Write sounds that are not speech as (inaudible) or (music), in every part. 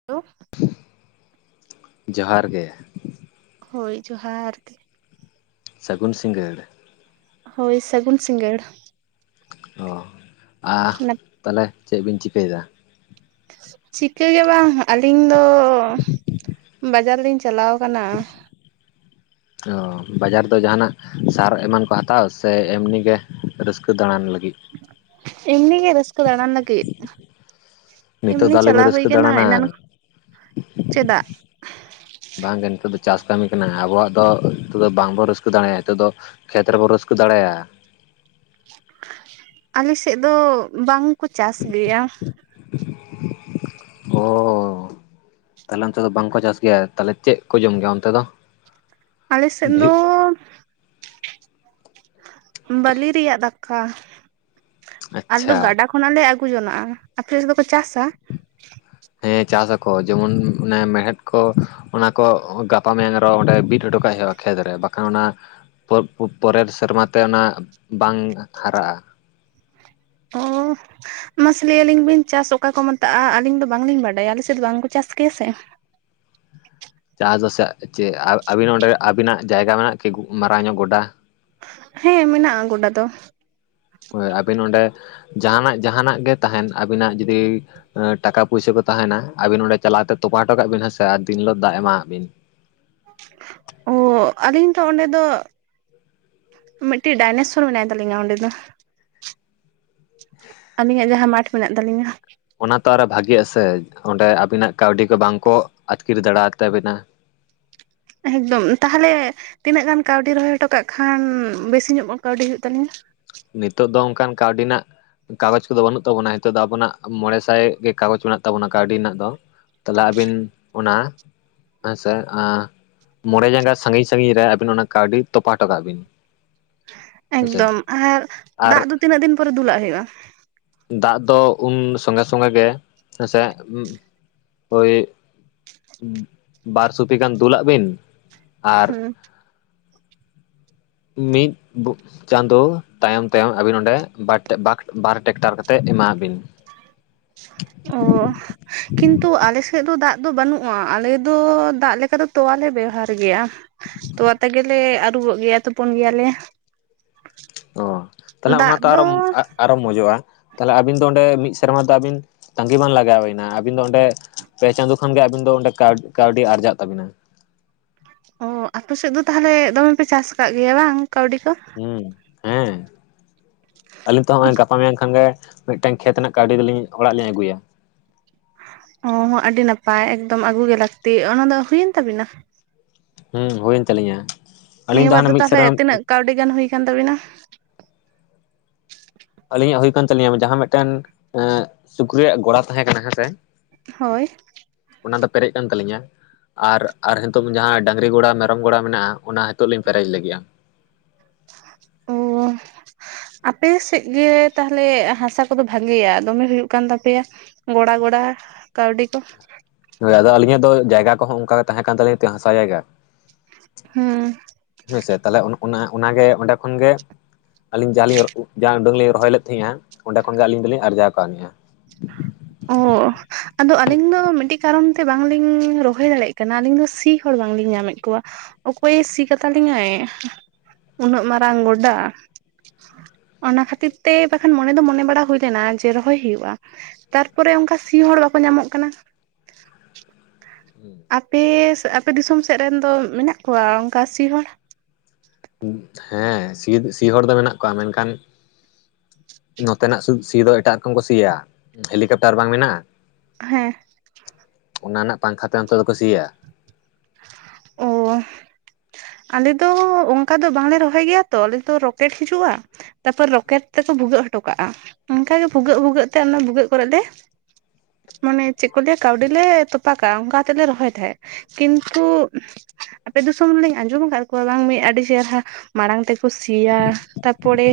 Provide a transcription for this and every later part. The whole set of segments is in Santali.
(unintelligible) ᱡᱚᱦᱟᱨ ᱜᱮ᱾ ᱦᱳᱭ ᱡᱚᱦᱟᱨ ᱜᱮ᱾ ᱥᱟᱹᱜᱩᱱ ᱥᱤᱸᱜᱟᱹᱲ᱾ ᱦᱳᱭ ᱥᱟᱹᱜᱩᱱ ᱥᱤᱸᱜᱟᱹᱲ᱾ ᱚ ᱟ ᱛᱟᱦᱞᱮ ᱪᱮᱜ ᱵᱤᱱ ᱪᱤᱠᱟᱹᱭᱫᱟ? ᱪᱤᱠᱟᱹᱜᱮ ᱵᱟᱝ ᱟᱹᱞᱤᱧ ᱫᱚ ᱵᱟᱡᱟᱨ ᱞᱤᱧ ᱪᱟᱞᱟᱣ ᱠᱟᱱᱟ᱾ ᱚ ᱵᱟᱡᱟᱨ ᱫᱚ ᱡᱟᱦᱟᱱᱟᱜ ᱥᱟᱨ ᱮᱢᱟᱱ ᱠᱚ ᱦᱟᱛᱣ ᱥᱮ ᱮᱢᱱᱤ ᱜᱮ ᱨᱟᱹᱥᱠᱟᱹ ᱫᱟᱬᱟᱱ ᱞᱟᱹᱜᱤᱫ? ᱤᱢᱱᱤᱜᱮ ᱨᱟᱹᱥᱠᱟᱹ ᱫᱟᱲᱟᱱ ᱞᱟᱹᱜᱤᱜ᱾ ᱱᱤᱛᱚᱜ ᱮᱢᱱᱤ ᱫᱚ ᱟᱞᱚᱵᱤᱱ ᱪᱟᱞᱟᱣ ᱦᱩᱭ ᱨᱟᱹᱥᱠᱟᱹ ᱠᱟᱱᱟ ᱫᱟᱬᱟᱱᱟ ᱮᱱᱟᱱ ᱪᱮᱫᱟᱜ? ᱵᱟᱝ ᱜᱮ ᱱᱤᱛᱚᱜ ᱫᱚ ᱪᱟᱥ ᱠᱟᱹᱢᱤ ᱠᱟᱱᱟ ᱟᱵᱚᱣᱟᱜ ᱫᱚ ᱱᱤᱛᱚᱜ ᱫᱚ ᱵᱟᱝ ᱵᱚ ᱨᱟᱹᱥᱠᱟᱹ ᱫᱟᱲᱮᱭᱟᱜ ᱱᱤᱛᱚᱜ ᱫᱚ ᱠᱷᱮᱛ ᱨᱮᱵᱚ ᱨᱟᱹᱥᱠᱟᱹ ᱫᱟᱲᱮᱭᱟᱜᱼᱟ᱾ ᱟᱞᱮ ᱥᱮᱜ ᱫᱚ ᱵᱟᱝᱠᱚ ᱪᱟᱥ ᱜᱮᱭᱟ᱾ ᱚ ᱛᱟᱦᱞᱮ ᱚᱱᱛᱮ ᱫᱚ ᱵᱟᱝᱠᱚ ᱪᱟᱥ ᱜᱮᱭᱟ ᱛᱟᱦᱞᱮ ᱪᱮᱜ ᱠᱚ ᱡᱚᱢ ᱜᱮᱭᱟ ᱚᱱᱛᱮ ᱫᱚ? ᱟᱞᱮᱥᱮᱫ ᱫᱚ ᱰᱷᱮᱨ ᱵᱟᱹᱞᱤ ᱨᱮᱭᱟᱜ ᱫᱟᱠᱟ ᱟᱞᱮ ᱫᱚ ᱟᱪᱪᱷᱟ ᱜᱟᱰᱟ ᱠᱷᱚᱱᱟᱜ ᱞᱮ ᱟᱹᱜᱩ ᱡᱚᱱᱟᱜᱼᱟ ᱟᱯᱮ ᱥᱮᱜ ᱫᱚ ᱠᱚ ᱪᱟᱥᱟ? ᱦᱮᱸ ᱪᱟᱥᱟᱠᱚ ᱡᱮᱢᱚᱱ ᱚᱱᱮ ᱢᱮᱲᱦᱮᱫ ᱠᱚ ᱚᱱᱟ ᱠᱚ ᱜᱟᱯᱟ ᱢᱮᱭᱟᱝ ᱟᱨᱦᱚᱸ ᱚᱸᱰᱮ ᱵᱤᱫ ᱚᱴᱚ ᱠᱟᱜ ᱦᱩᱭᱩᱜᱼᱟ ᱠᱷᱮᱛ ᱨᱮ ᱵᱟᱠᱷᱟᱱ ᱚᱱᱟ ᱯᱚᱨ ᱯᱚᱨᱮᱨ ᱥᱮᱨᱢᱟ ᱛᱮ ᱚᱱᱟ ᱵᱟᱝ ᱦᱟᱨᱟᱜᱼᱟ᱾ ᱚ ᱢᱟᱥᱮ ᱞᱟᱹᱭ ᱟᱹᱞᱤᱧ ᱵᱤᱱ ᱪᱟᱥ ᱚᱠᱟ ᱠᱚ ᱢᱮᱛᱟᱜᱼᱟ? ᱟᱹᱞᱤᱧ ᱫᱚ ᱵᱟᱝᱞᱤᱧ ᱵᱟᱰᱟᱭᱟ ᱟᱞᱮ ᱥᱮᱫ ᱵᱟᱝᱠᱚ ᱪᱟᱥ ᱠᱮᱭᱟ ᱥᱮ᱾ ᱪᱟᱥ ᱫᱚᱥᱮ ᱪᱮᱜ ᱟ ᱟᱹᱵᱤᱱ ᱦᱚᱸ ᱚᱸᱰᱮ ᱟᱹᱵᱤᱱᱟᱜ ᱡᱟᱭᱜᱟ ᱢᱮᱱᱟᱜᱼᱟ ᱠᱤ? ᱢᱟᱨᱟᱝ ᱧᱚᱜ ᱜᱚᱰᱟ᱾ ᱦᱮᱸ ᱢᱮᱱᱟᱜᱼᱟ ᱜᱚᱰᱟ ᱫᱚ᱾ ᱦᱳᱭ ᱟᱹᱵᱤᱱ ᱚᱸᱰᱮ ᱡᱟᱦᱟᱱᱟᱜ ᱡᱟᱦᱟᱱᱟᱜ ᱜᱮ ᱛᱟᱦᱮᱱ ᱟᱹᱵᱤᱱᱟᱜ ᱡᱩᱫᱤ ᱮᱸ ᱴᱟᱠᱟ ᱯᱩᱭᱥᱟᱹ ᱠᱚ ᱛᱟᱦᱮᱱᱟ ᱟᱵᱤᱱ ᱚᱸᱰᱮ ᱪᱟᱞᱟᱣ ᱠᱟᱛᱮ ᱛᱚᱯᱟ ᱚᱴᱚ ᱠᱟᱜ ᱵᱤᱱ ᱦᱮᱸ ᱥᱮ ᱟᱨ ᱫᱤᱱ ᱦᱤᱞᱳᱜ ᱫᱟᱜ ᱮᱢᱟᱣᱟᱜ ᱵᱤᱱ᱾ ᱚ ᱟᱹᱞᱤᱧ ᱫᱚ ᱚᱸᱰᱮ ᱫᱚ ᱢᱤᱜᱴᱤᱡ ᱰᱟᱭᱱᱮᱥᱥᱚᱨ ᱢᱮᱱᱟᱭ ᱛᱟᱹᱟᱞᱤᱧᱟ ᱚᱸᱰᱮ ᱫᱚ᱾ ᱟᱹᱞᱤᱧᱟᱜ ᱡᱟᱦᱟᱸ ᱢᱟᱴᱷ ᱢᱮᱱᱟᱜ ᱛᱟᱹᱞᱤᱧᱟ᱾ ᱚᱱᱟ ᱛᱚ ᱟᱨᱚ ᱵᱷᱟᱜᱤᱜᱼᱟ ᱥᱮ ᱚᱸᱰᱮ ᱟᱹᱵᱤᱱᱟᱜ ᱠᱟᱹᱣᱰᱤ ᱠᱚ ᱵᱟᱝ ᱠᱚ ᱟᱹᱛᱠᱤᱨ ᱫᱟᱲᱮᱣᱟ ᱛᱟᱵᱤᱱᱟ᱾ ᱮᱠᱫᱚᱢ ᱛᱟᱦᱚᱞᱮ ᱛᱤᱱᱟᱹᱜ ᱜᱟᱱ ᱠᱟᱹᱣᱰᱤ ᱨᱚᱦᱚᱭ ᱚᱴᱚ ᱠᱟᱜ ᱠᱷᱟᱱ ᱵᱮᱥᱤ ᱧᱚᱜ ᱠᱟᱹᱣᱰᱤ ᱦᱩᱭᱩᱜ ᱛᱟᱹᱞᱤᱧᱟ᱾ ᱱᱤᱛᱚᱜ ᱫᱚ ᱚᱝᱠᱟᱱ ᱠᱟᱹᱣᱰᱤ ᱱᱟᱜ ᱠᱟᱜᱚᱡᱽ ᱠᱚᱫᱚ ᱵᱟᱹᱱᱩᱜ ᱛᱟᱵᱚᱱᱟ ᱱᱤᱛᱚᱜ ᱫᱚ ᱟᱵᱚᱱᱟᱜ ᱢᱚᱬᱮ ᱥᱟᱭ ᱜᱮ ᱠᱟᱜᱚᱡᱽ ᱢᱮᱱᱟᱜ ᱛᱟᱵᱚᱱᱟ ᱠᱟᱹᱣᱰᱤ ᱱᱟᱜ ᱫᱚ᱾ ᱛᱟᱞᱮ ᱟᱹᱵᱤᱱ ᱚᱱᱟ ᱦᱮᱸᱥᱮ ᱟᱸ ᱢᱚᱬᱮ ᱡᱟᱸᱜᱟ ᱥᱟᱺᱜᱤᱧ ᱥᱟᱺᱜᱤᱧ ᱨᱮ ᱟᱹᱵᱤᱱ ᱚᱱᱟ ᱠᱟᱹᱣᱰᱤ ᱛᱚᱯᱟ ᱚᱴᱚ ᱠᱟᱜ ᱵᱤᱱ᱾ ᱦᱮᱸᱥᱮ ᱮᱠᱫᱚᱢ ᱟᱨ ᱟᱨ ᱫᱟᱜ ᱫᱚ ᱛᱤᱱᱟᱹᱜ ᱫᱤᱱ ᱯᱚᱨᱮ ᱫᱩᱞᱟᱜ ᱦᱩᱭᱩᱜᱼᱟ? ᱫᱟᱜ ᱫᱚ ᱩᱱ ᱥᱚᱸᱜᱮ ᱥᱚᱸᱜᱮ ᱜᱮ ᱦᱮᱸᱥᱮ ᱳᱭ ᱵᱟᱨ ᱥᱩᱯᱤ ᱜᱟᱱ ᱫᱩᱞᱟᱜ ᱵᱤᱱ ᱟᱨ ᱦᱩᱸ ᱢᱤᱫ ᱜᱩ ᱪᱟᱸᱫᱳ ᱛᱟᱭᱚᱢ ᱛᱟᱭᱚᱢ ᱟᱵᱤᱱ ᱱᱚᱸᱰᱮ ᱵᱟᱠ ᱵᱟᱨ ᱴᱷᱮᱜ ᱵᱟᱨ ᱴᱮᱠᱴᱟᱨ ᱠᱟᱛᱮᱜ ᱮᱢᱟ ᱵᱤᱱ᱾ ᱚ ᱠᱤᱱᱛᱩ ᱟᱞᱮ ᱥᱮᱫ ᱫᱚ ᱫᱟᱜ ᱫᱚ ᱵᱟᱹᱱᱩᱜᱼᱟ ᱟᱞᱮ ᱫᱚ ᱫᱟᱜ ᱞᱮᱠᱟ ᱫᱚ ᱛᱳᱣᱟᱞᱮ ᱵᱮᱣᱦᱟᱨ ᱜᱮᱭᱟ ᱾ ᱛᱚᱣᱟ ᱛᱮᱜᱮᱞᱮ ᱟᱹᱨᱩᱵᱚᱜ ᱜᱮᱭᱟ ᱛᱩᱯᱩᱱ ᱜᱮᱭᱟᱞᱮ ᱾ ᱚ ᱛᱟᱦᱚᱞᱮ ᱚᱱᱟ ᱛᱚ ᱟᱨᱚ ᱟᱨᱚ ᱢᱚᱡᱚᱜᱼᱟ ᱛᱟᱦᱚᱞᱮ ᱟᱹᱵᱤᱱ ᱫᱚ ᱚᱸᱰᱮ ᱢᱤᱫ ᱥᱮᱨᱢᱟ ᱫᱟᱹᱵᱤᱱ ᱛᱟᱺᱜᱤ ᱵᱟᱝ ᱞᱟᱜᱟᱣᱮᱱᱟ ᱟᱹᱵᱤᱱ ᱫᱚ ᱚᱸᱰᱮ ᱯᱮ ᱪᱟᱸᱫᱳ ᱠᱷᱟᱱᱜᱮ ᱟᱹᱵᱤᱱ ᱫᱚ ᱚᱸᱰᱮ ᱠᱟᱹᱣ ᱠᱟᱹᱣᱰᱤ ᱟᱨᱡᱟᱜ ᱛᱟᱹᱵᱤᱱᱟ ᱾ ᱚ ᱟᱯᱮ ᱥᱮᱫ ᱫᱚ ᱛᱟᱦᱚᱞᱮ ᱫᱚᱢᱮ ᱯᱮ ᱪᱟᱥ ᱟᱠᱟᱫ ᱜᱮᱭᱟ ᱵᱟᱝ ᱠᱟᱹᱣᱰᱤ ᱠᱚ ᱾ ᱦᱩᱸ ᱦᱮᱸ ᱟᱹᱞᱤᱧ ᱛᱚ ᱦᱚᱜᱚᱭ ᱜᱟᱯ ᱯᱟ ᱢᱮᱭᱟᱧ ᱠᱷᱟᱱ ᱜᱮ ᱢᱤᱜᱴᱮᱝ ᱠᱷᱮᱛ ᱨᱮᱱᱟᱜ ᱠᱟᱹᱣᱰᱤ ᱫᱚᱞᱤᱧ ᱚᱲᱟᱜ ᱞᱤᱧ ᱟᱹᱜᱩᱭᱟ᱾ ᱚ ᱦᱚᱸ ᱟᱹᱰᱤ ᱱᱟᱯᱟᱭ ᱮᱠᱫᱚᱢ ᱟᱹᱜᱩ ᱜᱮ ᱞᱟᱹᱠᱛᱤ ᱾ ᱚᱱᱟ ᱫᱚ ᱦᱩᱭᱮᱱ ᱛᱟᱹᱵᱤᱱᱟ? ᱦᱩᱸ ᱦᱩᱭᱮᱱ ᱛᱟᱹᱞᱤᱧᱟ ᱟᱹᱞᱤᱧ ᱱᱤᱭᱟᱹ ᱵᱟᱨ ᱦᱟᱱᱮ ᱫᱚ ᱢᱤᱫ ᱛᱟᱦᱞᱮ ᱥᱮᱨᱢᱟ ᱛᱤᱱᱟᱹᱜ ᱠᱟᱹᱣᱰᱤ ᱜᱟᱱ ᱦᱳᱭᱠᱟᱱ ᱛᱟᱵᱤᱱᱟ? ᱟᱹᱞᱤᱧᱟᱜ ᱦᱩᱭ ᱠᱟᱱ ᱛᱟᱹᱞᱤᱧᱟ ᱡᱟᱦᱟᱸ ᱢᱤᱫᱴᱮᱱ ᱮ ᱥᱩᱠᱨᱤᱭᱟᱜ ᱜᱚᱲᱟ ᱛᱟᱦᱮᱸ ᱠᱟᱱᱟ ᱦᱮᱸᱥᱮ ᱦᱳᱭ ᱚᱱᱟ ᱫᱚ ᱯᱮᱨᱮᱡ ᱠᱟᱱ ᱛᱟᱹᱞᱤᱧᱟ ᱾ ᱟᱨ ᱟᱨ ᱱᱤᱛᱚᱝ ᱡᱟᱦᱟᱸ ᱰᱟᱹᱟᱝᱨᱤ ᱜᱚᱲᱟ ᱢᱮᱨᱚᱢ ᱜᱚᱲᱟ ᱢᱮᱱᱟᱜᱼᱟ ᱚᱱᱟ ᱦᱤᱛᱚᱜ ᱞᱤᱧ ᱯᱮᱨᱮᱡ ᱞᱟᱹᱜᱤᱜᱼᱟ ᱾ ᱚ (inaudible) ᱟᱯᱮ ᱥᱮᱜ ᱜᱮ ᱛᱟᱦᱞᱮ ᱦᱟᱥᱟ ᱠᱚᱫᱚ ᱵᱷᱟᱜᱮᱭᱟ ᱫᱚᱢᱮ ᱦᱳᱭᱳᱜ ᱠᱟᱱ ᱛᱟᱯᱮᱭᱟ ᱾ ᱜᱚᱲᱟ ᱜᱚᱲᱟ ᱠᱟᱹᱣᱰᱤ ᱠᱚ ᱾ ᱦᱳᱭ ᱟᱫᱚ ᱟᱹᱞᱤᱧᱟᱜ ᱫᱚ ᱡᱟᱭᱜᱟ ᱠᱚᱦᱚᱸ ᱚᱱᱠᱟ ᱛᱟᱦᱮᱸ ᱠᱟᱱ ᱛᱟᱹᱞᱤᱧ ᱛᱮ ᱦᱟᱥᱟ ᱡᱟᱭᱜᱟ ᱾ ᱦᱩᱸ ᱦᱳᱭᱥᱮ ᱛᱟᱦᱚᱞᱮ ᱚᱱᱟ ᱚᱱᱟᱜᱮ ᱚᱸᱰᱮ ᱠᱷᱚᱱ ᱜᱮ ᱟᱹᱞᱤᱧ ᱡᱟᱦᱟᱸᱞᱤᱧ ᱡᱟ ᱩᱰᱟᱹᱝ ᱞᱤᱧ ᱨᱚᱦᱚᱭ ᱞᱮᱫ ᱛᱟᱦᱮᱸᱱᱟ ᱚᱸᱰᱮ ᱠᱷᱚᱱᱜᱮ ᱟᱹᱞᱤᱧ ᱫᱚᱞᱤᱧ ᱟᱨᱡᱟᱣ ᱠᱟᱹᱣᱱᱤᱜᱼᱟ ᱾ ᱚ ᱟᱫᱚ ᱟᱹᱞᱤᱧ ᱫᱚ ᱢᱤᱫᱴᱤᱜ ᱠᱟᱨᱚᱱ ᱛᱮ ᱵᱟᱝᱞᱤᱧ ᱨᱚᱦᱚᱭ ᱫᱟᱲᱮᱭᱟᱜ ᱠᱟᱱᱟ ᱟᱹᱞᱤᱧ ᱫᱚ ᱥᱤ ᱦᱚᱲ ᱵᱟᱝᱞᱤᱧ ᱧᱟᱢᱮᱫ ᱠᱚᱣᱟ ᱾ ᱚᱠᱚᱭᱮ ᱥᱤ ᱠᱟᱛᱟᱞᱤᱧᱟᱭ? ᱩᱱᱟᱹᱜ ᱢᱟᱨᱟᱝ ᱜᱚᱰᱟ᱾ ᱚᱱᱟ ᱠᱷᱟᱹᱛᱤᱨ ᱛᱮ ᱵᱟᱠᱷᱟᱱ ᱢᱚᱱᱮ ᱫᱚ ᱢᱚᱱᱮ ᱵᱟᱲᱟ ᱦᱳᱭ ᱞᱮᱱᱟ ᱡᱮ ᱨᱚᱦᱚᱭ ᱦᱩᱭᱩᱜᱼᱟ᱾ ᱛᱟᱨᱯᱚᱨᱮ ᱚᱱᱠᱟ ᱥᱤ ᱦᱚᱲ ᱵᱟᱠᱚ ᱧᱟᱢᱚᱜ ᱠᱟᱱᱟ ᱾ ᱦᱩᱸ ᱟᱯᱮ ᱟᱯᱮ ᱫᱤᱥᱚᱢ ᱥᱮᱫ ᱨᱮᱱ ᱫᱚ ᱢᱮᱱᱟᱜ ᱠᱚᱣᱟ ᱚᱝᱠᱟ ᱥᱤ ᱦᱚᱲ? ᱦᱮᱸ ᱥᱤ ᱥᱤ ᱦᱚᱲ ᱫᱚ ᱢᱮᱱᱟᱜ ᱠᱚᱣᱟ ᱢᱮᱱᱠᱷᱟᱱ ᱱᱚᱛᱮᱱᱟᱜ ᱥᱤ ᱫᱚ ᱮᱴᱟᱜ ᱨᱚᱠᱚᱢ ᱠᱚ ᱥᱤᱭᱟ ᱦᱮᱞᱤᱠᱟᱯᱴᱟᱨ ᱵᱟᱝ ᱢᱮᱱᱟᱜᱼᱟ᱾ ᱦᱮᱸ ᱚᱱᱟ ᱨᱮᱱᱟᱜ ᱯᱟᱝᱠᱷᱟ ᱛᱮ ᱱᱚᱛᱮ ᱫᱚᱠᱚ ᱥᱤᱭᱟ ᱾ ᱚ (inaudible) ᱟᱞᱮ ᱫᱚ ᱚᱝᱠᱟ ᱫᱚ ᱵᱟᱝᱞᱮ ᱨᱚᱦᱚᱭ ᱜᱮᱭᱟ ᱛᱚ ᱟᱞᱮ ᱫᱚ ᱨᱚᱠᱮᱴ ᱦᱤᱡᱩᱜᱼᱟ ᱾ ᱛᱟᱨᱯᱚᱨ ᱨᱚᱠᱮᱴ ᱛᱮᱠᱚ ᱵᱷᱩᱜᱟᱹᱜ ᱦᱚᱴᱚ ᱠᱟᱜᱼᱟ ᱾ᱚᱱᱠᱟᱜᱮ ᱵᱷᱩᱜᱟᱹᱜ ᱵᱷᱩᱜᱟᱹᱜ ᱛᱮ ᱚᱱᱟ ᱵᱷᱩᱜᱟᱹᱜ ᱠᱚᱨᱮ ᱞᱮ ᱢᱟᱱᱮ ᱪᱮᱜ ᱠᱚ ᱞᱟᱹᱭᱟ ᱠᱟᱹᱣᱰᱤ ᱞᱮ ᱛᱚᱯᱟᱠᱟᱜᱼᱟ ᱚᱱᱠᱟ ᱛᱮᱞᱮ ᱨᱚᱦᱚᱭ ᱛᱟᱦᱟᱸᱜ ᱾ ᱠᱤᱱᱛᱩ ᱟᱯᱮ ᱫᱤᱥᱚᱢ ᱨᱮᱞᱤᱧ ᱟᱸᱡᱚᱢ ᱠᱟᱫ ᱠᱚᱣᱟ ᱵᱟᱝ ᱢᱤᱫ ᱟᱹᱰᱤ ᱪᱮᱦᱨᱟ ᱢᱟᱲᱟᱝ ᱛᱮᱠᱚ ᱥᱤᱭᱟ ᱛᱟ ᱯᱚᱲᱮ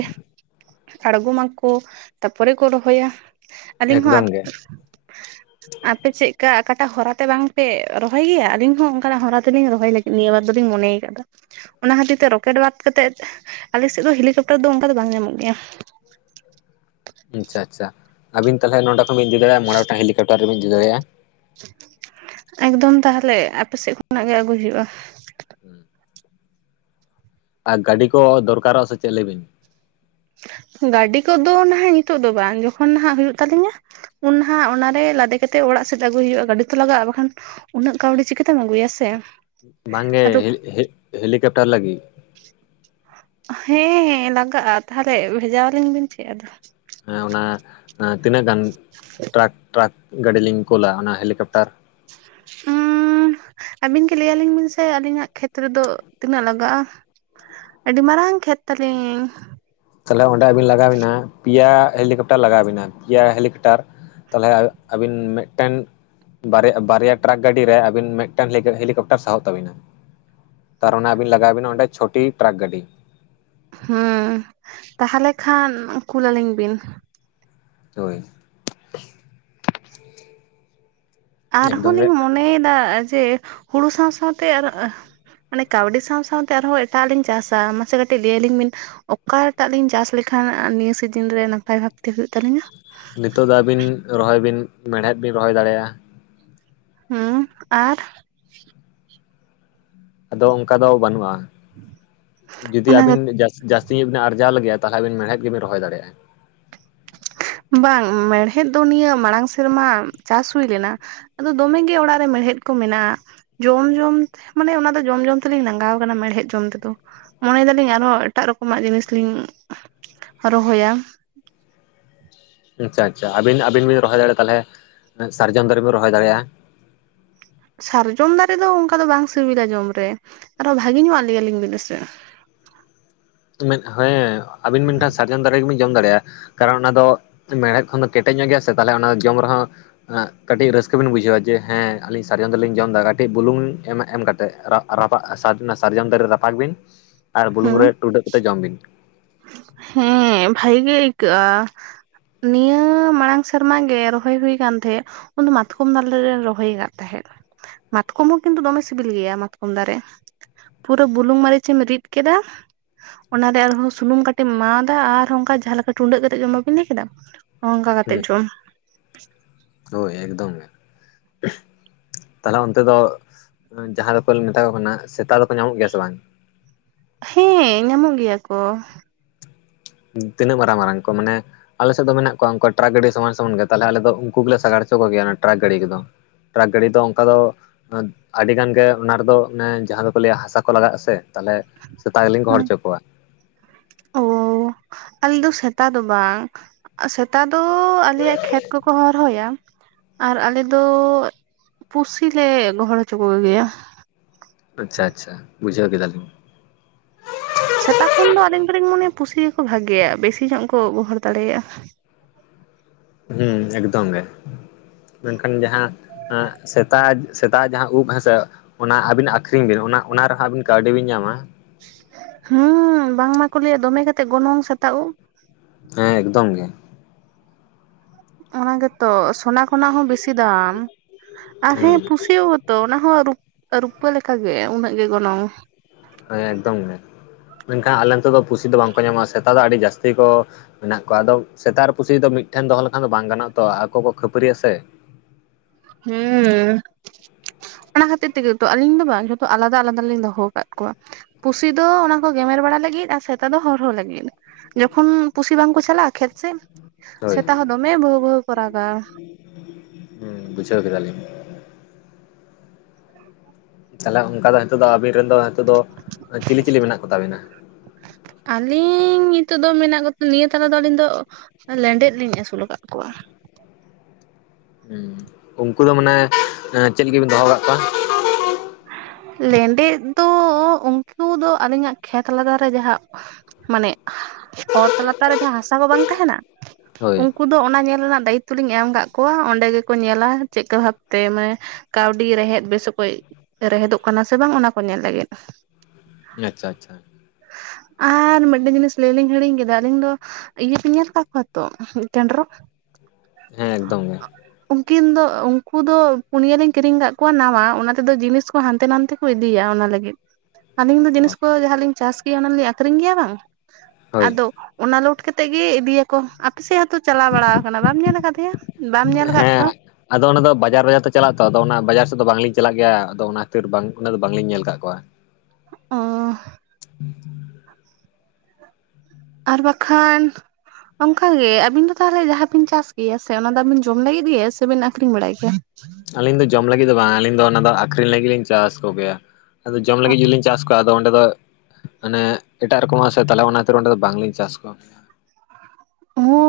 ᱟᱲᱜᱚᱢᱟᱠᱚ ᱛᱟᱨᱯᱚᱨᱮ ᱠᱚ ᱨᱚᱦᱚᱭᱟ ᱾ ᱟᱹᱞᱤᱧ ᱦᱚᱸ ᱮᱠᱫᱚᱢ ᱜᱮ ᱟᱯᱮ ᱪᱮᱜᱠᱟ ᱟᱠᱟᱴᱟᱜ ᱦᱚᱨᱟᱛᱮ ᱵᱟᱝᱯᱮ ᱨᱚᱦᱚᱭ ᱜᱮᱭᱟ ᱟᱹᱞᱤᱧ ᱦᱚᱸ ᱚᱱᱠᱟᱱᱟᱜ ᱦᱚᱨᱟ ᱛᱮᱞᱤᱧ ᱨᱚᱦᱚᱭ ᱞᱟᱹᱜᱤᱫ ᱱᱤᱭᱟᱹ ᱵᱟᱨ ᱫᱚᱞᱤᱧ ᱢᱚᱱᱮ ᱠᱟᱫᱟ ᱾ ᱚᱱᱟ ᱠᱷᱟᱹᱛᱤᱨ ᱛᱮ ᱨᱚᱠᱮᱴ ᱵᱟᱫ ᱠᱟᱛᱮᱫ ᱟᱞᱮ ᱥᱮᱫ ᱫᱚ ᱦᱮᱞᱤᱠᱟᱯᱴᱟᱨ ᱫᱚ ᱚᱱᱠᱟ ᱫᱚ ᱵᱟᱝ ᱧᱟᱢᱚᱜ ᱜᱮᱭᱟ ᱾ ᱟᱪᱪᱷᱟ ᱟᱪᱪᱷᱟ ᱟᱹᱵᱤᱱ ᱛᱟᱦᱞᱮ ᱱᱚᱰᱮ ᱠᱷᱚᱱ ᱵᱤᱱ ᱤᱫᱤ ᱫᱟᱲᱮᱭᱟᱜᱼᱟ ᱢᱚᱬᱮ ᱜᱚᱴᱟᱝ ᱦᱮᱞᱤᱠᱚᱯᱚᱴᱟᱨ ᱫᱚᱵᱤᱱ ᱤᱫᱤ ᱫᱟᱲᱭᱟᱜᱼᱟ ᱾ ᱮᱠᱫᱚᱢ ᱛᱟᱦᱞᱮ ᱟᱯᱮ ᱥᱮᱫ ᱠᱷᱚᱱᱟᱜ ᱜᱮ ᱟᱹᱜᱩᱭ ᱦᱩᱭᱩᱜᱼᱟ ᱾ ᱦᱩᱸ ᱟᱨ ᱜᱟᱹᱰᱤ ᱠᱚ ᱫᱚᱨᱠᱟᱨᱚᱜᱼᱟ ᱥᱮ ᱪᱮᱫ ᱞᱮᱭ ᱵᱤᱱ? ᱜᱟᱹᱰᱤ ᱠᱚᱫᱚ ᱱᱟᱦᱟᱜ ᱱᱤᱛᱳᱜ ᱫᱚ ᱵᱟᱝ ᱡᱚᱠᱷᱚᱱ ᱱᱟᱦᱟᱜ ᱦᱩᱭᱩᱜ ᱛᱟᱹᱞᱤᱧᱟ ᱼᱼ ᱩᱱ ᱱᱟᱦᱟᱜ ᱚᱱᱟᱨᱮ ᱞᱟᱫᱮ ᱠᱟᱛᱮᱫ ᱚᱲᱟᱜ ᱥᱮᱫ ᱟᱹᱜᱩᱭ ᱦᱩᱭᱩᱜᱼᱟ ᱾ ᱜᱟᱹᱰᱤ ᱛᱚ ᱞᱟᱜᱟᱜᱼᱟ ᱵᱟᱠᱷᱟᱱ ᱼᱼ ᱩᱱᱟᱹᱜ ᱠᱟᱹᱣᱰᱤ ᱪᱤᱠᱟᱹᱛᱮᱢ ᱟᱹᱜᱩᱭᱟ ᱥᱮᱼᱼ ᱵᱟᱝᱜᱮ (unintelligible) ᱦᱮᱞᱤᱠᱮᱯᱴᱟᱨ ᱞᱟᱹᱜᱤᱫᱼᱼ ᱦᱮᱸ ᱦᱮᱸ ᱞᱟᱜᱟᱜᱼᱟ ᱛᱟᱦᱚᱞᱮ ᱵᱷᱮᱡᱟᱣᱟᱞᱤᱧ ᱵᱤᱱ ᱪᱮᱫ ᱟᱫᱚᱼᱼ ᱦᱮᱸ ᱚᱱᱟ ᱛᱤᱱᱟᱹᱜ ᱜᱟᱱ ᱴᱨᱟᱠ (unintelligible) ᱜᱟᱹᱰᱤ ᱞᱤᱧ ᱠᱳᱞᱟ ᱚᱱᱟ ᱦᱮᱞᱤᱠᱯᱴᱟᱨᱼᱼ ᱦᱩᱸᱼᱼ ᱟᱹᱵᱤᱱ ᱜᱮ ᱞᱟᱹᱭ ᱟᱞᱤᱧ ᱵᱤᱱ ᱥᱮ ᱟᱹᱞᱤᱧᱟᱜ ᱠᱷᱮᱛ ᱨᱮᱫᱚ ᱛᱤᱱᱟᱹᱜ ᱞᱟᱜᱟᱜᱼᱟᱼᱼ ᱟᱹᱰᱤ ᱢᱟᱨᱟᱝ ᱠᱷᱮᱛ ᱛᱟᱞᱤᱧ᱾ ᱛᱟᱦᱚᱞᱮ ᱚᱸᱰᱮ ᱟᱹᱵᱤᱱ ᱞᱟᱜᱟᱣ ᱵᱤᱱᱟ ᱯᱮᱭᱟ ᱦᱮᱞᱤᱠᱮᱯᱴᱟᱨ ᱞᱟᱜᱟᱣ ᱟᱵᱤᱱᱟ ᱯᱮᱭᱟ ᱦᱮᱞᱤᱠᱮᱯᱴᱟᱨ᱾ ᱛᱟᱦᱞᱮ ᱟᱹᱵᱤᱱ ᱢᱤᱫᱴᱟᱝᱼᱼ (unintelligible) ᱵᱟᱨᱭᱟ ᱴᱨᱟᱠ ᱜᱟᱹᱰᱤ ᱨᱮ ᱟᱹᱵᱤᱱ ᱢᱤᱫᱴᱟᱝ ᱦᱮᱞᱤᱠᱯᱴᱟᱨ ᱥᱟᱦᱚᱵ ᱛᱟᱵᱤᱱᱟ᱾ ᱛᱟᱨᱢᱟᱱᱮ ᱟᱹᱵᱤᱱ ᱞᱟᱜᱟᱣ ᱟᱵᱤᱱᱟ ᱚᱸᱰᱮ ᱪᱷᱚᱴᱤ ᱴᱨᱟᱠ ᱜᱟᱹᱰᱤᱼᱼ ᱦᱮᱸ᱾ ᱛᱟᱦᱚᱞᱮ ᱠᱷᱟᱱ ᱠᱩᱞ ᱟᱹᱞᱤᱧ ᱵᱤᱱᱼᱼ ᱦᱳᱭ᱾ ᱟᱨᱦᱚᱸ ᱮᱠᱫᱚᱢ ᱜᱮ ᱞᱤᱧ ᱢᱚᱱᱮᱭᱮᱫᱟ ᱡᱮ ᱦᱩᱲᱩ ᱥᱟᱶ ᱥᱟᱶᱟᱶᱛᱮ (unintelligible) ᱼᱼ ᱢᱟᱱᱮ ᱠᱟᱹᱣᱰᱤ ᱥᱟᱶ ᱥᱟᱶᱛᱮ ᱟᱨᱦᱚᱸ ᱮᱴᱟᱜ ᱞᱤᱧ ᱪᱟᱥᱟ ᱢᱟᱥᱮ ᱠᱟᱹᱴᱤᱡ ᱞᱟᱹᱭ ᱟᱹᱞᱤᱧ ᱵᱤᱱᱼᱼ ᱚᱠᱟᱴᱟᱜ ᱞᱤᱧ ᱪᱟᱥ ᱞᱮᱠᱷᱟᱱ ᱱᱤᱭᱟᱹ ᱥᱤᱡᱤᱱ ᱨᱮ ᱱᱟᱯᱟᱭ ᱵᱷᱟᱵᱛᱮ ᱦᱩᱭᱩᱜ ᱛᱟᱞᱤᱧᱟ? ᱱᱤᱛᱚᱜ ᱫᱚ ᱟᱹᱵᱤᱱ ᱨᱚᱦᱚᱭ ᱵᱤᱱ ᱢᱮᱲᱦᱮᱫ ᱵᱤᱱ ᱨᱚᱦᱚᱭ ᱫᱟᱲᱮᱭᱟᱜᱼᱟ᱾ ᱦᱮᱸ ᱟᱨᱼᱼ ᱟᱫᱚ ᱚᱱᱠᱟ ᱫᱚ ᱵᱟᱹᱱᱩᱜᱼᱟ (unintelligible) ᱡᱩᱫᱤ ᱚᱱᱟ ᱟᱹᱵᱤᱱ ᱡᱟᱹᱥᱛᱤᱼᱼ ᱡᱟᱹᱥᱛᱤ ᱧᱚᱜ ᱵᱤᱱ ᱟᱨᱡᱟᱣ ᱞᱟᱜᱤᱫ ᱛᱟᱦᱚᱞᱮ ᱟᱵᱤᱱ ᱢᱮᱲᱦᱮᱫ ᱜᱮᱵᱤᱱ ᱨᱚᱦᱚᱭ ᱫᱟᱲᱮᱭᱟᱜᱼᱟ᱾ ᱵᱟᱝ ᱢᱮᱲᱦᱮᱫ ᱫᱚ ᱱᱤᱭᱟᱹ ᱢᱟᱲᱟᱝ ᱥᱮᱨᱢᱟ ᱪᱟᱥ ᱦᱩᱭ ᱞᱮᱱᱟᱼᱼ ᱟᱫᱚ ᱫᱚᱢᱮ ᱜᱮ ᱚᱲᱟᱜ ᱨᱮ ᱢᱮᱲᱦᱮᱫ ᱠᱚ ᱢᱮᱱᱟᱜᱼᱟ᱾ ᱡᱚᱢ ᱡᱚᱢ ᱢᱟᱱᱮ ᱚᱱᱟ ᱫᱚ ᱡᱚᱢ ᱡᱚᱢ ᱛᱮᱞᱤᱧ ᱞᱟᱸᱟᱜᱟᱣ ᱠᱟᱱᱟ ᱢᱮᱲᱦᱮᱫ ᱡᱚᱢ ᱛᱮᱫᱚᱼᱼ ᱢᱚᱱᱮ ᱮᱫᱟᱞᱤᱧ ᱟᱨᱦᱚᱸ ᱮᱴᱟᱜ ᱨᱚᱠᱚᱢᱟᱜ ᱡᱤᱱᱤᱥᱞᱤᱧ ᱨᱚᱦᱚᱭᱟᱼᱼ ᱟᱪᱪᱷᱟ ᱟᱪᱪᱷᱟ ᱟᱵᱤᱱ ᱟᱵᱤᱱ ᱵᱤᱱ ᱨᱚᱦᱚᱭ ᱫᱟᱲᱮᱭᱟᱜᱼᱟ ᱛᱟᱦᱚᱞᱮ ᱥᱟᱨᱡᱚᱢ ᱫᱟᱨᱮ ᱵᱤᱱ ᱨᱚᱦᱚᱭ ᱫᱟᱲᱮᱭᱟᱜᱼᱟ᱾ ᱥᱟᱨᱡᱚᱢ ᱫᱟᱨᱮ ᱫᱚ ᱚᱱᱠᱟ ᱫᱚ ᱵᱟᱝ ᱥᱤᱵᱤᱞᱟ ᱡᱚᱢ ᱨᱮ ᱟᱨᱦᱚ ᱵᱷᱟᱜᱮ ᱧᱚᱜᱟᱜ ᱞᱟᱹᱭ ᱟᱞᱤᱧ ᱵᱤᱱᱥᱮᱼᱼ ᱦᱮᱸ ᱟᱵᱤᱱ ᱢᱤᱫᱴᱟᱝ ᱥᱟᱨᱡᱚᱢ ᱫᱟᱨᱮ ᱜᱮᱵᱤᱱ ᱡᱚᱢ ᱫᱟᱲᱮᱭᱟᱜᱼᱟᱼᱼ ᱠᱟᱨᱚᱱ ᱚᱱᱟ ᱫᱚ ᱢᱮᱲᱦᱮᱫ ᱠᱷᱚᱱ ᱫᱚ ᱠᱮᱴᱮᱡ ᱧᱚᱜ ᱜᱮᱭᱟ ᱥᱮ ᱛᱟᱦᱚᱞᱮ ᱚᱱᱟ ᱡᱚᱢ ᱨᱮᱦᱚᱸᱼᱼ ᱠᱟᱹᱴᱤᱡ ᱨᱟᱹᱥᱠᱟᱹ ᱵᱤᱱ ᱵᱩᱡᱷᱟᱹᱣᱟ ᱡᱮ ᱦᱮᱸ ᱟᱹᱞᱤᱧ ᱥᱟᱨᱡᱚᱢ ᱫᱚᱨᱮᱞᱤᱧ ᱡᱚᱢ ᱮᱫᱟ ᱠᱟᱹᱴᱤᱡ ᱵᱩᱞᱩᱝ ᱮᱢ ᱠᱟᱛᱮᱫ (unintelligible) ᱼᱼ ᱨᱟᱯᱟᱜ (unintelligible) (unintelligible) ᱥᱟᱨᱡᱚᱢ ᱫᱟᱨᱮ ᱨᱟᱯᱟᱜ ᱵᱤᱱ ᱟᱨ ᱵᱩᱞᱩᱝ ᱦᱮᱸ ᱨᱮ ᱴᱩᱰᱟᱹᱜ ᱠᱟᱛᱮ ᱡᱚᱢ ᱵᱤᱱᱼᱼ ᱦᱮᱸ ᱵᱷᱟᱜᱮ ᱟᱹᱭᱠᱟᱹᱜᱼᱟ᱾ ᱱᱤᱭᱟᱹ ᱢᱟᱲᱟᱝ ᱥᱮᱨᱢᱟ ᱜᱮ ᱨᱚᱦᱚᱭ ᱦᱩᱭ ᱟᱠᱟᱱ ᱛᱟᱦᱮᱸᱫᱼᱼ ᱩᱱ ᱫᱚ ᱢᱟᱛᱠᱚᱢ ᱫᱟᱨᱮ ᱞᱮ ᱨᱚᱦᱚᱭ ᱠᱟᱫ ᱛᱟᱦᱮᱸᱫᱼᱼ ᱢᱟᱛᱠᱚᱢ ᱦᱚᱸ ᱠᱤᱱᱛᱩ ᱫᱚᱢᱮ ᱥᱤᱵᱤᱞ ᱜᱮᱭᱟ ᱢᱟᱛᱠᱚᱢ ᱫᱟᱨᱮ᱾ ᱯᱩᱨᱟᱹ ᱵᱩᱞᱩᱝ ᱢᱟᱹᱨᱤᱪ ᱮᱢ ᱨᱤᱫ ᱠᱮᱫᱟ ᱚᱱᱟᱨᱮ ᱟᱨᱦᱚᱸᱼᱼ ᱥᱩᱱᱩᱢ ᱠᱟᱴᱤᱡ ᱮᱢᱟ ᱟᱫᱟ ᱟᱨ ᱚᱱᱠᱟ ᱡᱟᱦᱟᱸ ᱞᱮᱠᱟ ᱴᱩᱸᱰᱟᱹᱜ ᱠᱟᱛᱮᱫ ᱡᱚᱢ ᱵᱟᱵᱤᱱ ᱞᱟᱹᱭ ᱠᱮᱫᱟ ᱚᱱᱠᱟ ᱠᱟᱛᱮᱫ ᱦᱩᱸ ᱡᱚᱢᱼᱼ ᱦᱳᱭ ᱮᱠᱫᱚᱢ ᱜᱮ᱾ ᱛᱟᱦᱞᱮ ᱚᱱᱛᱮ ᱫᱚ ᱡᱟᱦᱟᱸ ᱫᱚᱠᱚ ᱢᱮᱛᱟ ᱠᱚ ᱠᱟᱱᱟ ᱥᱮᱛᱟ ᱫᱚᱠᱚ ᱧᱟᱢᱚᱜ ᱜᱮᱭᱟ ᱥᱮ ᱵᱟᱝ? ᱦᱮᱸ ᱧᱟᱢᱚᱜ ᱜᱮᱭᱟ ᱠᱚ᱾ ᱛᱤᱱᱟᱹᱜ ᱢᱟᱨᱟᱝ ᱢᱟᱨᱟᱝ ᱠᱚ ᱢᱟᱱᱮᱼᱼ ᱟᱞᱮ ᱥᱮᱫ ᱫᱚ ᱢᱮᱱᱟᱜ ᱠᱚᱣᱟ ᱩᱱᱠᱩ ᱴᱨᱟᱠ ᱜᱟᱹᱰᱤ ᱥᱚᱢᱟᱱ ᱥᱚᱢᱟᱱ ᱜᱮ ᱛᱟᱦᱞᱮ ᱟᱞᱮ ᱫᱚ ᱩᱱᱠᱩ ᱜᱮᱞᱮ ᱥᱟᱜᱟᱲ ᱦᱚᱪᱚ ᱠᱚᱜᱮᱭᱟ ᱚᱱᱟ ᱴᱨᱟᱠ ᱜᱟᱹᱰᱤ ᱠᱚᱫᱚ᱾ ᱴᱨᱟᱠ ᱜᱟᱹᱰᱤ ᱫᱚ ᱚᱱᱠᱟ ᱫᱚᱼᱼ ᱟᱹᱰᱤ ᱜᱟᱱ ᱜᱮ ᱚᱱᱟ ᱨᱮᱫᱚ ᱢᱟᱱᱮ ᱡᱟᱦᱟᱸ ᱫᱚᱠᱚ ᱞᱟᱹᱭᱟ ᱦᱟᱥᱟ ᱠᱚ ᱞᱟᱜᱟᱜᱼᱟ ᱥᱮᱼᱼ ᱛᱟᱦᱞᱮ ᱥᱮᱛᱟ ᱜᱮᱞᱤᱧ ᱜᱚᱦᱚᱲ ᱦᱩᱸ ᱦᱚᱪᱚ ᱠᱚᱣᱟ᱾ (unintelligible) ᱟᱞᱮ ᱫᱚ ᱥᱮᱛᱟ ᱫᱚ ᱵᱟᱝᱼᱼ ᱥᱮᱛᱟ ᱫᱚ ᱟᱞᱮᱭᱟᱜ ᱠᱷᱮᱛ ᱠᱚᱠᱚ ᱦᱚᱨᱦᱚᱭᱟᱼᱼ ᱟᱨ ᱟᱞᱮ ᱫᱚ ᱯᱩᱥᱤ ᱞᱮ ᱜᱚᱦᱚᱲ ᱦᱚᱪᱚ ᱠᱚᱜᱮᱭᱟ᱾ ᱟᱪᱪᱷᱟ ᱟᱪᱪᱷᱟ ᱵᱩᱡᱷᱟᱹᱣ ᱠᱮᱫᱟᱞᱤᱧ ᱥᱮᱛᱟ ᱠᱷᱚᱱ ᱫᱚ ᱟᱹᱞᱤᱧ ᱫᱚᱞᱤᱧ ᱢᱚᱱᱮᱭᱟ ᱯᱩᱥᱤ ᱜᱮᱠᱚ ᱵᱷᱟᱜᱮᱭᱟ ᱵᱮᱥᱤ ᱧᱚᱜ ᱠᱚ ᱜᱚᱦᱚᱲ ᱫᱟᱲᱮᱭᱟᱜ-ᱟ ᱦᱮᱸ ᱮᱠᱫᱚᱢ ᱜᱮ ᱢᱮᱱᱠᱷᱟᱱ ᱡᱟᱦᱟᱸ ᱦᱮ ᱥᱮᱛᱟ ᱥᱮᱛᱟ ᱡᱟᱦᱟᱸ ᱩᱵ ᱦᱮᱸᱥᱮ ᱚᱱᱟ ᱟᱹᱵᱤᱱᱟᱜ ᱟᱹᱷᱨᱤᱧ ᱵᱤᱱ ᱚᱱᱟ ᱚᱱᱟ ᱨᱮᱦᱚᱸ ᱟᱹᱵᱤᱱ ᱠᱟᱹᱣᱰᱤ ᱵᱤᱱ ᱧᱟᱢᱟ ᱦᱩᱸ ᱵᱟᱝᱢᱟ ᱠᱚ ᱞᱟᱹᱭᱟ ᱫᱚᱢᱮ ᱠᱟᱛᱮᱫ ᱜᱚᱱᱚᱝ ᱥᱮᱛᱟ ᱩᱵ ᱦᱮᱸ ᱮᱠᱫᱚᱢ ᱜᱮ ᱚᱱᱟ ᱜᱮᱛᱚ ᱥᱚᱱᱟ ᱠᱷᱚᱱᱟᱜ ᱦᱚᱸ ᱵᱤᱥᱤ ᱫᱟᱢ ᱟᱨ ᱦᱮᱸ ᱯᱩᱥᱤ ᱛᱚ ᱚᱱᱟ ᱦᱚᱸ ᱨᱩ ᱨᱩᱯᱟᱹ ᱞᱮᱠᱟᱜᱮ ᱩᱱᱟᱹᱜ ᱜᱮ ᱜᱚᱱᱚᱝ ᱦᱮᱸ ᱮᱠᱫᱚᱢ ᱜᱮ ᱢᱮᱱᱠᱷᱟᱱ ᱟᱞᱮ ᱱᱚᱛᱮ ᱫᱚ ᱯᱩᱥᱤ ᱫᱚ ᱵᱟᱝᱠᱚ ᱧᱟᱢᱚᱜ-ᱟ ᱥᱮᱛᱟ ᱫᱚ ᱟᱹᱰᱤ ᱡᱟᱹᱥᱛᱤ ᱠᱚ ᱢᱮᱱᱟᱜ ᱠᱚᱣᱟ ᱟᱫᱚ ᱥᱮᱛᱟ ᱟᱨ ᱯᱩᱥᱤ ᱫᱚ ᱢᱤᱫᱴᱷᱮᱱ ᱫᱚᱦᱚ ᱞᱮᱠᱷᱟᱱ ᱫᱚ ᱵᱟᱝ ᱜᱟᱱᱚᱜ-ᱟ ᱛᱚ ᱟᱠᱚ ᱠᱚ ᱠᱷᱟᱹᱯᱟᱹᱨᱤ ᱟᱥᱮ ᱦᱩᱸ ᱚᱱᱟ ᱠᱷᱟᱹᱛᱤᱨ ᱛᱮᱜᱮ ᱛᱚ ᱟᱹᱞᱤᱧ ᱫᱚ ᱵᱟᱝ ᱡᱚᱛᱚ ᱟᱞᱟᱫᱟ ᱟᱞᱟᱫᱟ ᱞᱤᱧ ᱫᱚᱦᱚᱣ ᱠᱟᱜ ᱠᱚᱣᱟ ᱯᱩᱥᱤ ᱫᱚ ᱚᱱᱟ ᱠᱚ ᱜᱮᱢᱮᱨ ᱵᱟᱲᱟ ᱞᱟᱹᱜᱤᱫ ᱟᱨ ᱥᱮᱛᱟ ᱫᱚ ᱦᱚᱨᱦᱚ ᱞᱟᱹᱜᱤᱫ ᱡᱚᱠᱷᱚᱱ ᱯᱩᱥᱤ ᱵᱟᱝᱠᱚ ᱪᱟᱞᱟᱜ-ᱟ ᱠᱷᱮᱛ ᱥᱮᱡ ᱦᱳᱭ ᱥᱮᱛᱟ ᱦᱚᱸ ᱫᱚᱢᱮ ᱵᱷᱟᱹᱣ ᱵᱷᱟᱹᱣ ᱠᱚ ᱨᱟᱜᱟ ᱦᱩᱸ ᱵᱩᱡᱟᱹᱣ ᱠᱮᱫᱟᱞᱤᱧ ᱛᱟᱦᱚᱞᱮ ᱚᱱᱠᱟ ᱫᱚ ᱦᱤᱛᱚᱜ ᱫᱚ ᱟᱵᱤᱱ ᱨᱮᱱ ᱫᱚ ᱦᱤᱛᱚᱜ ᱫᱚ ᱪᱤᱞᱤ ᱪᱤᱞᱤ ᱢᱮᱱᱟᱜ ᱠᱚᱛᱟ ᱵᱤᱱᱟ ᱟᱹᱞᱤᱧ ᱱᱤᱛᱚᱜ ᱫᱚ ᱢᱮᱱᱟᱜ ᱠᱚ ᱱᱤᱭᱟᱹ ᱛᱟᱨᱟ ᱫᱚ ᱟᱹᱞᱤᱧ ᱫᱚ ᱞᱮᱸᱰᱮᱫ ᱞᱤᱧ ᱟᱹᱥᱩᱞ ᱟᱠᱟᱫ ᱠᱚᱣᱟ ᱦᱮᱸ ᱩᱱᱠᱩ ᱫᱚ ᱢᱟᱱᱮ ᱪᱮᱫ ᱞᱟᱹᱜᱤᱫ ᱵᱤᱱ ᱫᱚᱦᱚ ᱟᱠᱟᱫ ᱠᱚᱣᱟ ᱞᱮᱸᱰᱮᱛ ᱫᱚ ᱩᱱᱠᱩ ᱫᱚ ᱟᱹᱞᱤᱧᱟᱜ ᱠᱷᱮᱛ ᱞᱟᱜᱟᱣ ᱨᱮ ᱡᱟᱦᱟᱸ ᱢᱟᱱᱮ ᱚᱛ ᱞᱟᱛᱟᱨ ᱨᱮ ᱡᱟᱦᱟᱸ ᱦᱟᱥᱟ ᱠᱚ ᱵᱟᱝ ᱛᱟᱦᱮᱱᱟ ᱦᱳᱭ ᱩᱱᱠᱩ ᱫᱚ ᱚᱱᱟ ᱧᱮᱞ ᱨᱮᱱᱟᱜ ᱫᱟᱭᱤᱛᱛᱚ ᱞᱤᱧ ᱮᱢ ᱟᱠᱟᱫ ᱠᱚᱣᱟ ᱚᱸᱰᱮ ᱜᱮᱠᱚ ᱧᱮᱞᱟ ᱪᱮᱫᱠᱟ ᱵᱷᱟᱵᱛᱮ ᱢᱟᱱᱮ ᱠᱟᱹᱣᱰᱤ ᱨᱮᱦᱮᱫ ᱵᱮᱥ ᱚᱠᱚᱡ ᱨᱮᱦᱮᱫᱚᱜ ᱠᱟᱱᱟ ᱥᱮ ᱵᱟᱝ ᱚᱱᱟ ᱠᱚ ᱧᱮᱞ ᱞᱟᱹᱜᱤᱫ ᱟᱪᱪᱷᱟ ᱟᱪᱪᱷᱟ ᱟᱨ ᱢᱤᱫᱴᱮᱱ ᱡᱤᱱᱤᱥ ᱞᱟᱹᱭ ᱞᱤᱧ ᱦᱤᱲᱤᱧ ᱠᱮᱫᱟ ᱟᱹᱞᱤᱧ ᱫᱚ ᱤᱭᱟᱹ ᱵᱮᱱ ᱧᱮᱞ ᱟᱠᱟᱫ ᱠᱚᱣᱟ ᱛᱚ ᱠᱮᱸᱰᱨᱚᱝ ᱦᱮᱸ ᱮᱠᱫᱚᱢ ᱜᱮ ᱩᱱᱠᱤᱱ ᱫᱚ ᱩᱱᱠᱩ ᱫᱚ ᱯᱩᱱᱭᱟᱹ ᱞᱤᱧ ᱠᱤᱨᱤᱧ ᱟᱠᱟᱫ ᱠᱚᱣᱟ ᱱᱟᱣᱟ ᱚᱱᱟ ᱛᱮᱫᱚ ᱡᱤᱱᱤᱥ ᱦᱟᱱᱛᱮ ᱱᱟᱛᱮ ᱠᱚ ᱤᱫᱤᱭᱟ ᱚᱱᱟ ᱞᱟᱹᱜᱤᱫ ᱟᱞᱤᱧ ᱫᱚ ᱡᱤᱱᱤᱥ ᱠᱚ ᱡᱟᱦᱟᱸ ᱞᱤᱧ ᱪᱟᱥ ᱚᱱᱟ ᱞᱤᱧ ᱟᱠᱷᱨᱤᱧ ᱜᱮᱭᱟ ᱵᱟᱝ ᱦᱳᱭ ᱟᱫᱚᱢ ᱚᱱᱟ ᱞᱳᱴ ᱠᱟᱛᱮᱜ ᱜᱮᱤ ᱤᱫᱤᱭᱟᱠᱚ ᱟᱯᱮ ᱥᱮᱫ ᱦᱚᱸᱛᱚ ᱪᱟᱞᱟᱣ ᱵᱟᱲᱟ ᱠᱟᱱᱟ ᱵᱟᱢ ᱧᱮᱞ ᱟᱠᱟᱫᱮᱭᱟ ᱵᱟᱢ ᱧᱮᱞ ᱟᱠᱟᱫ ᱦᱮᱸ ᱠᱚᱣᱟ ᱟᱫᱚ ᱚᱱᱟ ᱫᱚ ᱵᱟᱡᱟᱨ ᱵᱟᱡᱟᱨ ᱛᱮ ᱪᱟᱞᱟᱜ ᱛᱚ ᱟᱫᱚ ᱚᱱᱟ ᱵᱟᱡᱟᱨ ᱥᱮᱫ ᱫᱚ ᱵᱟᱝᱞᱤᱧ ᱪᱟᱞᱟᱜ ᱜᱮᱭᱟ ᱟᱫᱚ ᱚᱱᱟ ᱠᱷᱟᱹᱛᱤᱨ ᱵᱟᱝ ᱚᱱᱟ ᱫᱚ ᱵᱟᱝᱞᱤᱧ ᱧᱮᱞ ᱟᱠᱟᱫ ᱠᱚᱣᱟ ᱚᱻᱦ ᱟᱨ ᱵᱟᱠᱷᱟᱱ ᱚᱱᱠᱟᱜᱮ ᱟᱵᱤᱱ ᱫᱚ ᱛᱟᱦᱚᱞᱮ ᱡᱟᱦᱟᱸ ᱵᱤᱱ ᱪᱟᱥ ᱜᱮᱭᱟ ᱥᱮ ᱚᱱᱟ ᱫᱚᱵᱤᱱ ᱡᱚᱢ ᱞᱟᱹᱜᱤᱫ ᱜᱮ ᱥᱮ ᱵᱤᱱ ᱟᱠᱷᱨᱤᱧ ᱵᱟᱲᱟᱭ ᱜᱮᱭᱟ ᱟᱞᱤᱧ ᱫᱚ ᱡᱚᱢ ᱞᱟᱹᱜᱤᱫ ᱫᱚ ᱵᱟᱝ ᱟᱹᱞᱤᱧ ᱫᱚ ᱚᱱᱟ ᱫᱚ ᱟᱹᱠᱷᱨᱤᱧ ᱞᱟᱹᱜᱤᱫ ᱞᱤᱧ ᱪᱟᱥ ᱠᱚᱜᱮᱭᱟ ᱟᱫᱚ ᱡᱚᱢ ᱞᱟᱹᱜᱤᱫ ᱡᱞᱤᱤᱧ ᱪᱟᱥ ᱠᱚᱣᱟ ᱚᱸᱰᱮ ᱫᱚ ᱢᱟᱱᱮ ᱮᱴᱟᱜ ᱨᱚᱠᱚᱢᱟᱜ ᱥᱮ ᱛᱟᱦᱞᱮ ᱚᱱᱟ ᱠᱷᱟᱛᱤᱨ ᱚᱸᱰᱮ ᱫᱚ ᱵᱟᱝᱞᱤᱧ ᱪᱟᱥ ᱠᱚᱣᱟ ᱦᱚᱸ